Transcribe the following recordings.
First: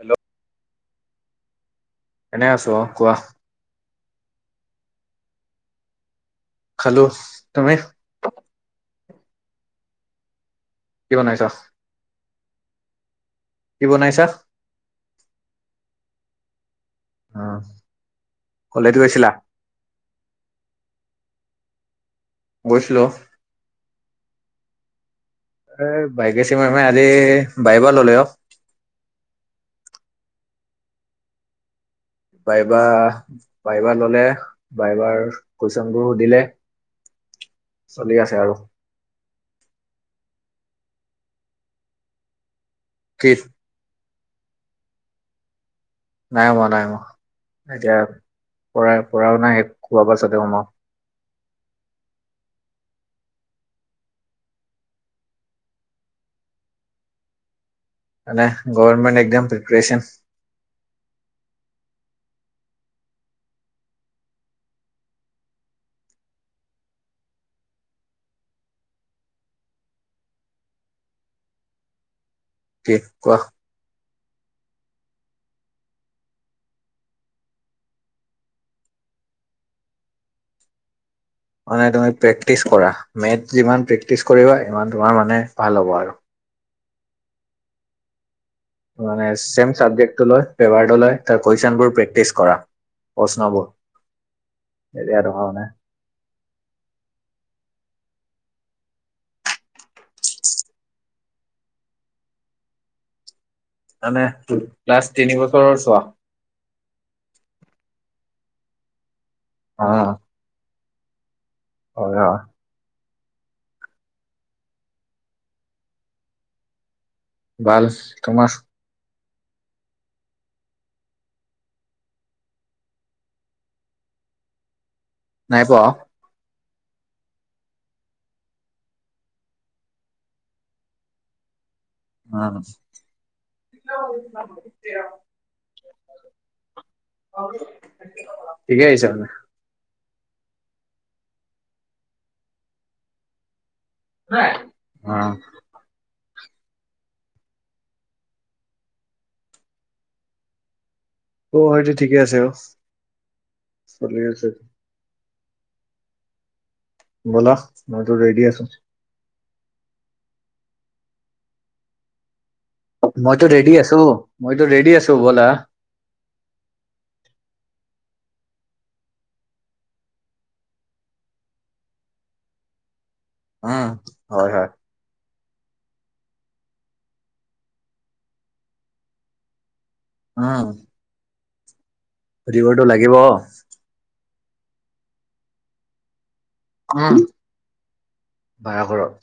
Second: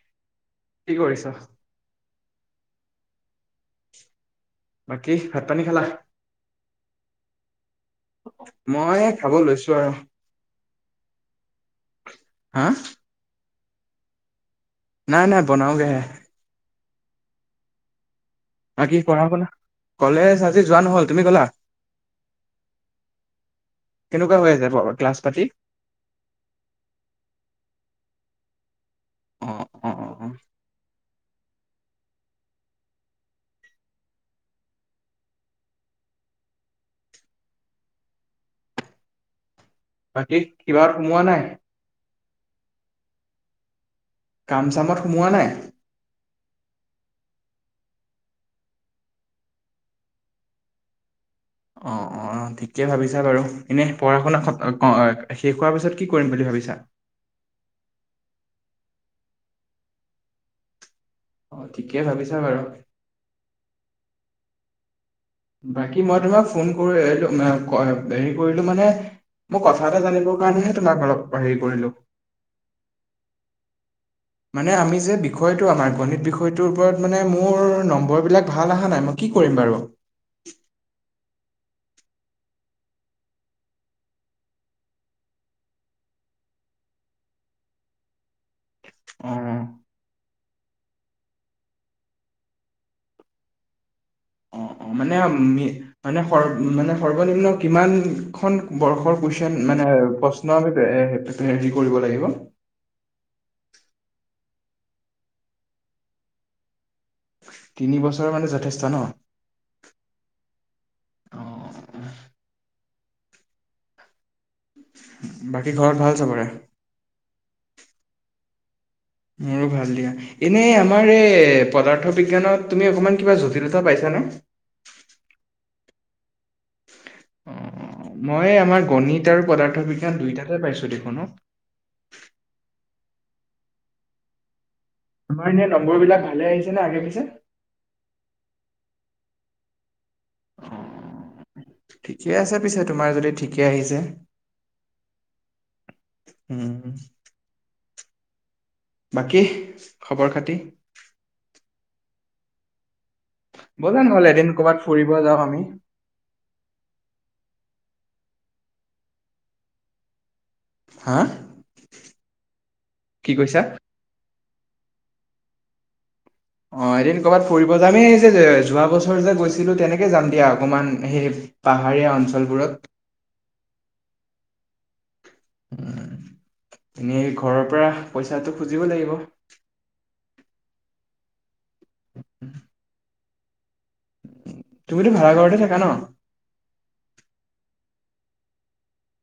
Hello কি কৰিছা। এনে আছো অ', কোৱা। বাকী ভাত পানী খালা। খালো তুমি। মই খাব লৈছো আৰু। কি, বনাইছা। হা। কি, বনাইছা। নাই, নাই বনাও গে হে [unintelligible] কলেজ বাকী পঢ়া গৈছিলা শুনা কলেজ আজি যোৱা নহল তুমি গলা। গৈছিলো। কেনেকুৱা হৈ আছে বাৰ ক্লাছ পাতি। এ ভাগ্যশ্ৰী মেমে আজি ভাইভা ললে অ', অ', অ', অ', অ',। ভাইভা, ভাইভা ললে ভাইভাৰ কুৱেচনবোৰ সুধিলে। চলি আছে আৰু। বাকী কিবা সোমোৱা নাই। কি? কাম চামত সোমোৱা নাই। নাই হুমা, নাই হুমা। এতিয়া পঢ়া পঢ়াও নাই সেই খোৱা পাছতে সোমাম। অ', অ', অ ঠিকেইে ভাবিছা বাৰু এনেই পঢ়া শুনা শেষ হোৱাৰ পিছত কি কৰিম বুলি ভাবি বিছা। মানে গভমেণ্ট এক্ক্সাম প্ৰিপাৰেচন। অ', ঠিকেই ভাবিছা বাৰু। বাকী মই তোমাক ফোন কৰিল হেৰি কৰিলো মানে মোৰ কথা এটা জানিবৰ কাৰণেহে তোমাক অলপ হেৰি কৰিলো কি কোৱা মানে আমি যে বিষয় আমাৰ গণিত বিষয় মে মোৰ নম্বৰ বিলাক ভাল অহা নাই ম কি কৰিম বাৰু [unintelligible] মানে তুমি প্ৰেক্টিছ কৰা মেটছ যিমান প্ৰেক্টিচ কৰিবা ইমান তোমাৰ মানে ভাল হ'ব আৰু মানে অ' ছেম চাবজেক্টটো লয় পেপাৰটো লৈ কুৱেশ্যন বোৰ প্ৰেক্টিচ কৰা প্ৰশ্নবোৰ অ অ মানে এতিয়া তোমাৰ মানে স মানে সৰ্বনিম্ন কিমানখন বৰ্ষৰ কুৱেশ্যন মানে প্ৰশ্ন আমি কৰিব লাগিব [unintelligible] মানে লাষ্ট তিনি বছৰৰ চোৱা তিনি বছৰ মানে যথেষ্ট ন অ অ' হয় বাকী ঘৰত ভাল চাবৰে ভাল তোমাৰ মোৰো ভাল দিয়া এনে আমাৰ এই পদাৰ্থ বিজ্ঞানত তুমি অকমান কিবা জটিলতা পাইছা ন ন ন নাই পোৱা অ মই আমাৰ গণিত আৰু পদাৰ্থ বিজ্ঞান দুইটাতে পাইছো দেখোনক উ আমাৰ এনে নম্বৰ বিলাক ভালে আহিছে ন আগে পিছে হয় ঠিকে আছে পিছে তোমাৰ যদি ঠিকে আহিছে আহ উম বাকী খবৰ খাতি অ সটো ঠিকে আছে অ ব'লা নহ'ল এদিন ক'ৰবাত ফুৰিব যাওঁ আমি ব'লা মইতো ৰেডি আছো হা কি মইতো কৈছা? ৰেডি আছো মইতো ৰেডী আছো ব'লা অ এদিন ক'ৰবাত ফুৰিব যামেই যে যোৱা বছৰ যে গৈছিলো তেনেকে যাম দিয়া অকণমান সেই পাহাৰীয়া অঞ্চলবোৰত উম হয় হয় এনেই ঘৰৰ পৰা পইচাটো খুজিব লাগিব বটো লাগিব তুমিত ভাড়া ঘৰতে থাকা ন অ ভ়ঘৰত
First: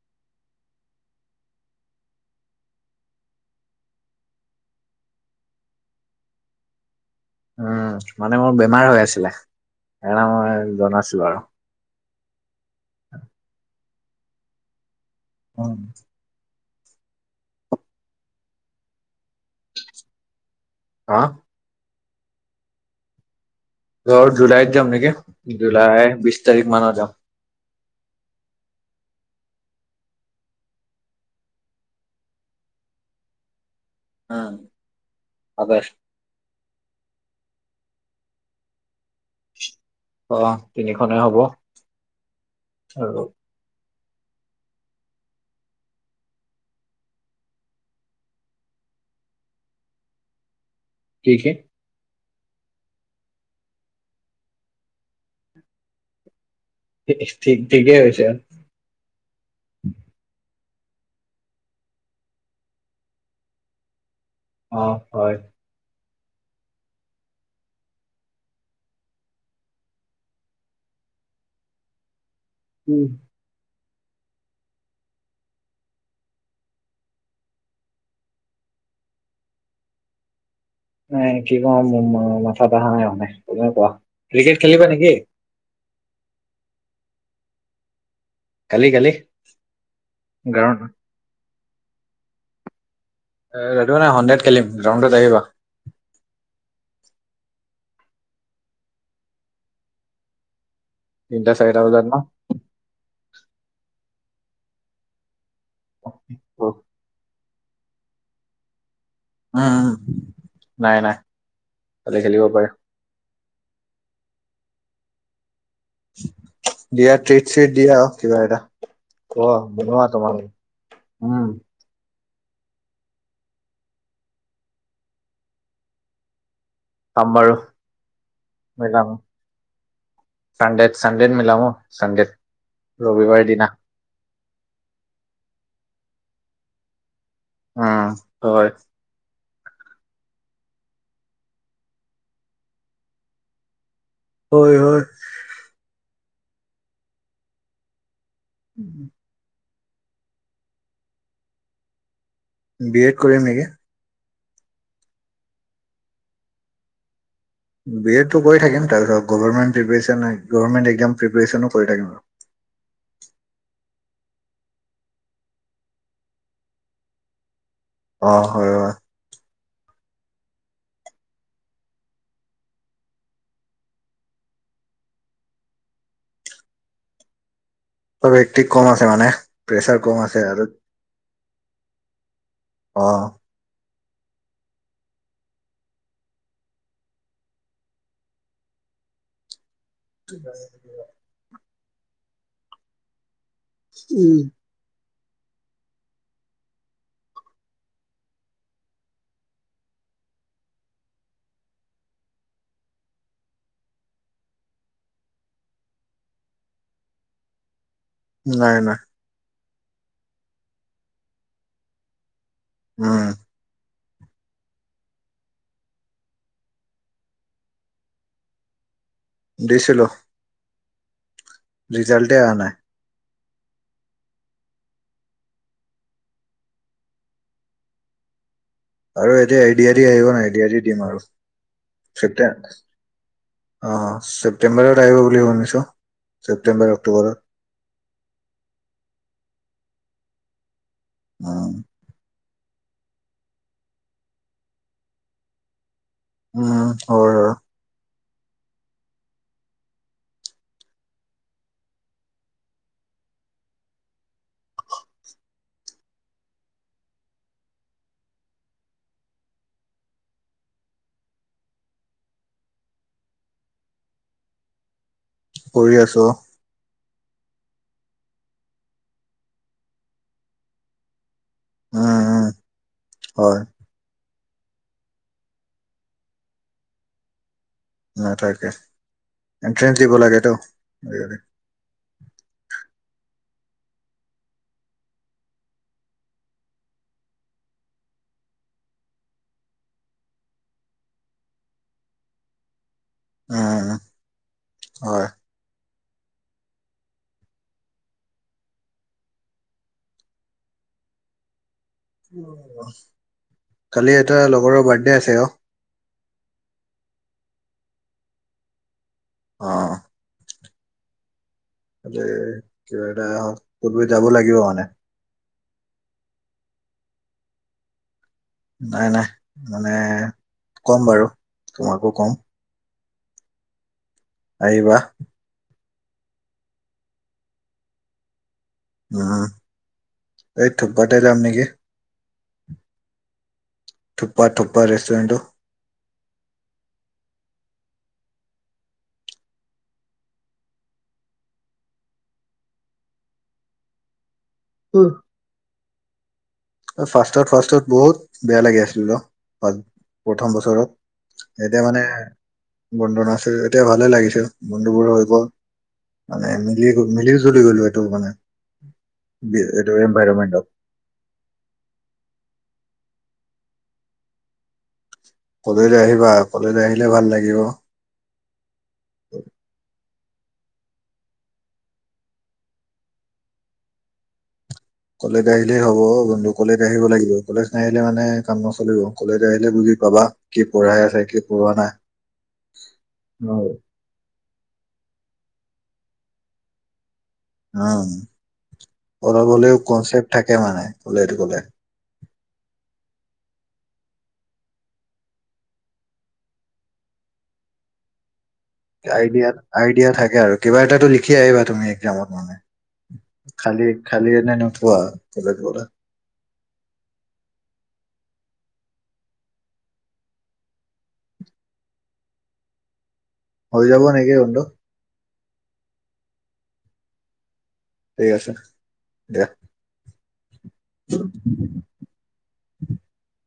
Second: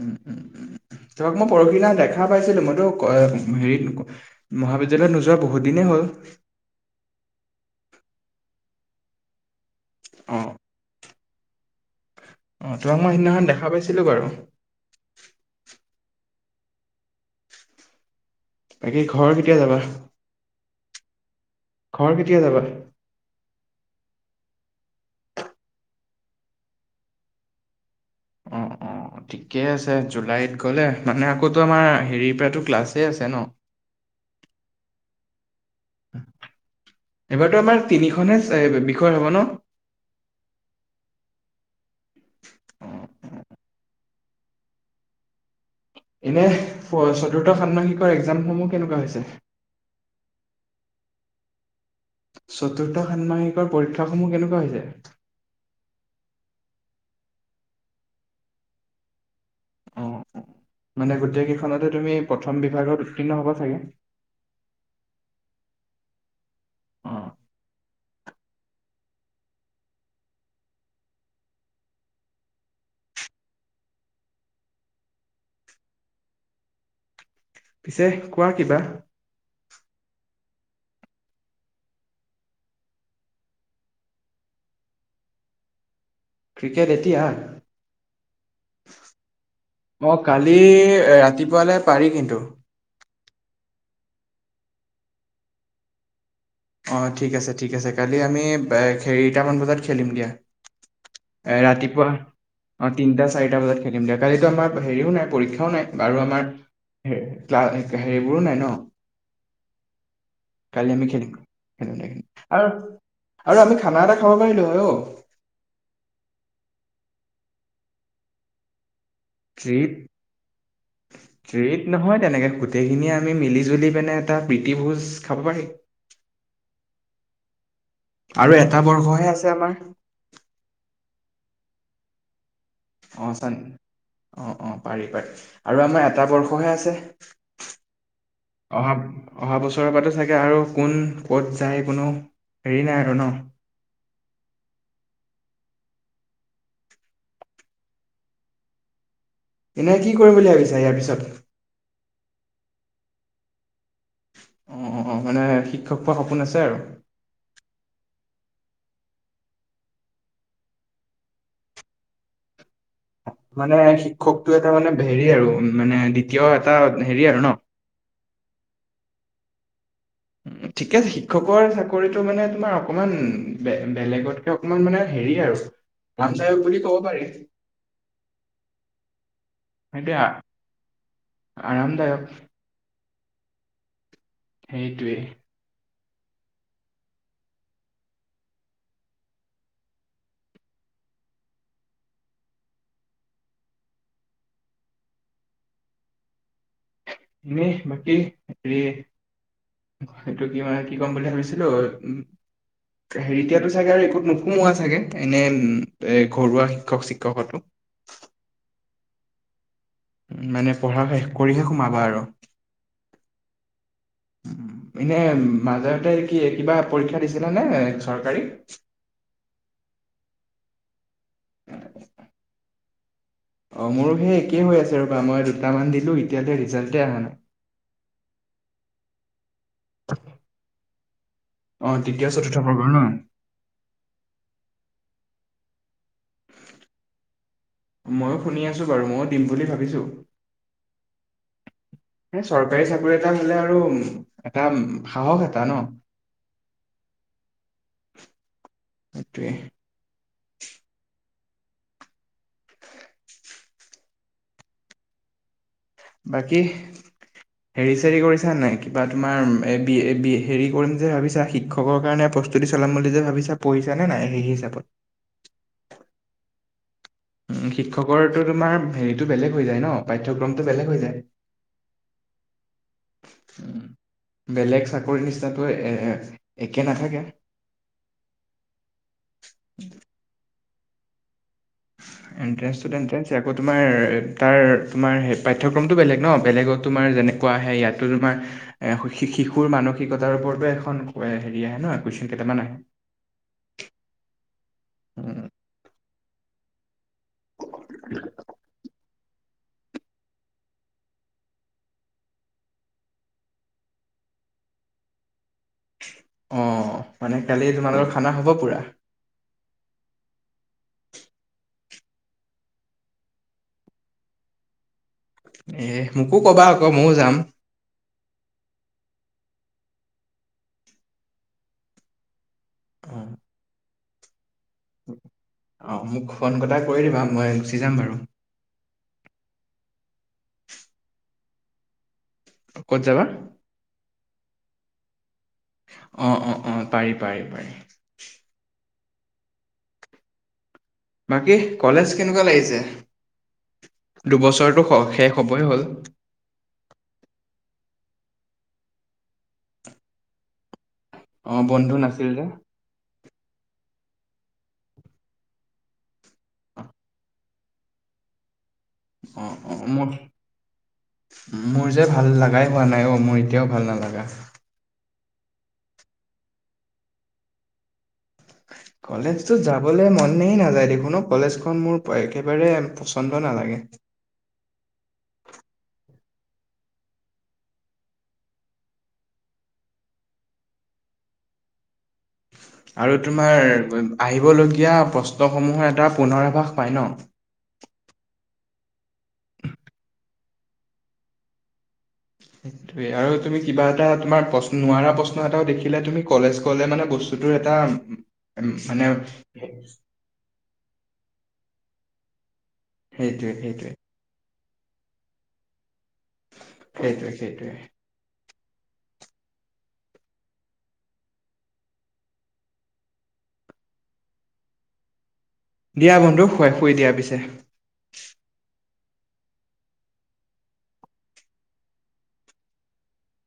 উম উম তবাক মই পৰহিনা দেখা পাইছিলো মইতো হেৰিত মহাবিদ্্যালয়ত নোযোৱা বহুত দিনে হয় উম মানে মোৰ বেমাৰ হৈ আছিলে সেই অ'। মই জনাছিলো আৰু অ তোমাক মই সেইদিনাখন দেখা পাইছিলোঁ বাৰু অ বাকী ঘৰ কেতিয়া যাবা হা? ঘৰ কেতিয়া যাবা? ঘৰ জুলাইত যাম নেকি জুলাই বিশ তাৰিখ মানৰ যাম। অ অ ঠিকেই আছে জুলাইত গ'লে মানে আকৌো আমাৰ হেৰিৰ পৰাতো ক্লাছে আছে ন। উম আগষ্ট। হয়তো আমাৰ তিনিখনে বিখ্যা- আহ তিনিখনেই হব অ, আৰু। এনে ফৰ চতুৰ্থ ষানাসিকৰ এক্জাম সমূহ কেনেকুৱা হৈছে? ঠিকে। চতুৰ্থ ষান্মাসিকৰ পৰীক্ষাসমূহ কেনেকুৱা হৈছে? ঠিক ঠিকেই হৈছে আৰু। অ মানে গোটেই কেইখনতে তুমি প্ৰথম বিভাগত উত্তীৰ্ণ হ'বা চাগে। অ হয়। আহ। উম। পিছে কোৱা কিবা। নাই কি কম মাথাত আহা নাই মানে তুমিয়ে কোৱা ক্ৰিকেট খেলিবা নেকি? ক্ৰিকেট এতিয়া। কালি কালি মই কালি গ্ৰাউণ্ড ৰাতিপুৱালৈ পাৰি কিন্তু। এইটো মানে হণ্ড্ৰেড খেলিম ৰা্ৰউণ্ডত আহিবা। অ ঠিক আছে ঠিক আছে কালি আমি হেৰিটামান বজাত খেলিম দিয়া। তিনিটা এ চাৰিটা বজাত ৰাতিপুৱা ন অ তিনটা চাৰিটা বজাত খেলিম দিয়া কালিতো আমাৰ হেৰিও নাই পৰীক্ষা ও নাই বাৰু আমাৰ উম উম ক্লা হেৰিবোৰো নাই ন। কালি নাই আমি নাই খেলিম খেলো দে কালি খেলিব পাৰিম আৰু। আৰু আমি খানা এটা খাব পাৰিলো অ। দিয়া ট্ৰিট চিট দিয়া কিবা এটা। অ ট্ৰিট বনোৱা তোমালোকে উম। ট্ৰিট নহয় তেনেকে গোটেই খিনিয়ে আমি মিলি জুলি পেনে এটা প্ৰীতি ভোজ খাব পাৰি। উম বাৰু। আৰু এটা মিলাম বৰ্ষহে আছে আমাৰ। চানডেত চানডেত মিলাম অ চানডেত অ ৰবিবাৰ চান দিনা। অ অ পাৰি পাৰি আৰু আমাৰ এটা বৰ্ষহে আছে। অ হয়। অহা অহা বছৰৰ পৰাো চাগে আৰু কোন ক'ত যায় কোনো হেৰি নাই আৰু ন। হয় হয়। উম। এনেই কি কৰিম বুলি ভাবিছা ইয়াৰ পিছত? বি এড কৰি ম নেকি? অ অ অ মানে শিক্ষক হোৱাৰ সপোন আছে আৰু। বি এডটো কৰি থাকিম তাৰপিছত গভমেণ্ট প্ৰিপেচন গভৰ্মেণ্ট এক্জাম প্ৰিপেৰেশ্যনো কৰি থাকিম আৰু। মানে শিক্ষকটো এটা মানে হেৰি আৰু মানে দ্বিতীয় এটা হেৰি আৰু ন। অ হয় হয়। ঠিকেছে শিক্ষকৰ চাকৰিতটো মানে তোমাৰ অকমান বেলেগতকে অকমান মানে হেৰি আৰু মানচাই বুলি ক'ব পাৰি। হেকটিক কম আছে মানে প্ৰেছাৰ সেইটোৱে কম আ- আছে আৰু। আৰামদায়ক অ। সেইটোৱেই। [unintelligible] উম। এনেই বাকি হেৰি। সেইটো কি মানে কি ক'ম বুলি ভাবিছিলো? হেৰিতিয়াতো চাগে আৰু একোত নোসোমোৱা চাগে এনে এ ঘৰুৱা শিক্ষক-চিক্ষকতো? নাই নাই মানে পঢ়া শেষ কৰিহে সোমাবা আৰু। উম। পিনে মাজতে কি কিবা পৰীক্ষা দিছিলা নে চৰকাৰী? দিছিলোঁ। ৰিজাল্টে আহা নাই। অ', মোৰো সেই একেই হৈ আছে ৰ'বা, মই দুটামান দিলো এতিয়ালৈ ৰিজাল্টেই আহা নাই। আৰু এতিয়া এইডিয়াদি আহিব ন, এইডিয়াদি দিম আৰু। অ তৃতীয় চতুৰ্থ ছেপ্তেম্ব, বৰ্গৰ ন অ', ছেপ্তেম্বৰত আহিব বুলি শুনিছো, ছেপ্টেম্বৰ, অক্টোবৰত। ময়ো শুনি আছোঁ বাৰু, ময়ো দিম বুলি ভাবিছোঁ। অহ। এ চৰকাৰী চাকৰি এটা হ'লে আৰু এটা সাহস এটা ন? উম, হয় হয়। সেইটোৱে। বাকীহ হেৰি চেৰি কৰিছা নাই, কিবা তুমাৰ এ-বি-এ-বি হেৰি কৰিম যে ভাবিছা শিক্ষকৰ কাৰণে প্ৰস্তুতি চলাম বুলি যে ভাবিছা, পহিছা নে নাই সেই হিচাপত? কৰি আছো উম, শিক্ষকৰটো তোমাৰ হেৰিটো বেলেগ হৈ যায় ন, পাঠ্যক্ৰমটো বেলেগ হৈ যায়। উম, উম, হয়। উম, বেলেগ চাকৰিৰ নিচিনাটো এ-এ-একে নাথাকে। নথাকে, এণ্ট্ৰেঞ্চ দিব লাগেতো সেইবাবে। এণ্ট্ৰেঞ্চটোত এণ্ট্ৰেঞ্চে আকৌ তোমাৰ তাৰ তোমাৰ সেই পাঠ্যক্ৰমটো বেলেগ ন, বেলেগত তোমাৰ যেনে কোৱা আহে, ইয়াতটো তোমাৰ এ শি-শিশুৰ মানসিকতাৰ ওপৰতো এখন হেৰি আহে ন, কুৱেছন পেপ জানা নাই। উম, হয়। উম, কালি এটা লগৰৰ বাৰ্থডে আছে অ'। অ', মানে কালি তোমালোকৰ খানা হ'ব পুৰা। অ'। তাতে কিবা এটা কৰি যাব লাগিব মানে। এ মোকো কবা আকৌ ময়ও যাম। নাই নাই, মানে কম বাৰু তোমাকো কম। উম। আহিবা। অ', মোক ফোন কটা কৰি দিবা মই গুচি যাম বাৰু। উম, এই থুকপাতে যাম নেকি? ক'ত যাবা? পা, থুপ্পা ৰেষ্টুৰেণ্টটো। অ', অ', অ', পাৰি, পাৰি, পাৰি। বাকী কলেজ কেনেকুৱা লাগিছে? দুবছৰটো শ-শেষ হ'বই হ'ল। ফাৰ্ষ্টত ফাৰ্ষ্টত বহুত বেয়া লাগি আছিলো, বাট প্ৰথম বছৰত অ তেতিয়া বন্ধু মানে নাছিল যে বন্ধু নাছিল, এতিয়া ভালে লাগিছে বন্ধুবোৰো হৈ গ'ল। মানে মিলি গ, মিলি-জুলি গ'লো এইটো মানে। অ বি, অ এইটো মোৰ এনভাইৰমেণ্টত। মোৰ যে ভাল লাগাই হোৱা নাই অ', মোৰ এতিয়াও ভাল নালাগা। কলেজ আহিবা, কলেজ আহিলে ভাল লাগিব। কলেজতো যাবলে মন নেই নাযায় দেখোন ন কলেজখন মোৰ একেবাৰে পচন্দ নালাগে। কলেজ আহিলে হব বন্ধু, কলেজ আহিব লাগিব, কলেজ ন আহিলে মানে কাম নচলিব কলেজ আহিলে বুজ পাবা কি পঢ়াই আছে কি পঢ়োৱা নাই আৰু তোমাৰ হয়। আহিবলগীয়া প্ৰশ্নসমূহৰ এটা পুনৰাভাস পায় ন? উম অলপ হলেও কনচেপ্ট থাকে মানে কলে এইটোকলে সেইটোয়ে আৰু তুমি কিবা এটা তোমাৰ প্ৰশ্ন নোৱাৰা প্ৰশ্ন এটাও দেখিলে তুমি কলেজ কলে মানে বস্তু [unintelligible] আইডিয়া, আইডিয়া থাকে আৰু। কিবা এটাটো লিখি আহিবা তুমি একজামত মানে। সেইটোৱে সেইটোৱে খালী-খালী এনে নঠোৱা [unintelligible] সেইটোৱে, সেইটোৱে। হৈ যাব নেকি বন্ধু? দিয়া বন্ধু শুৱাই, শুই দিয়া পিছে। ঠিক আছে, দিয়া। [inaudible]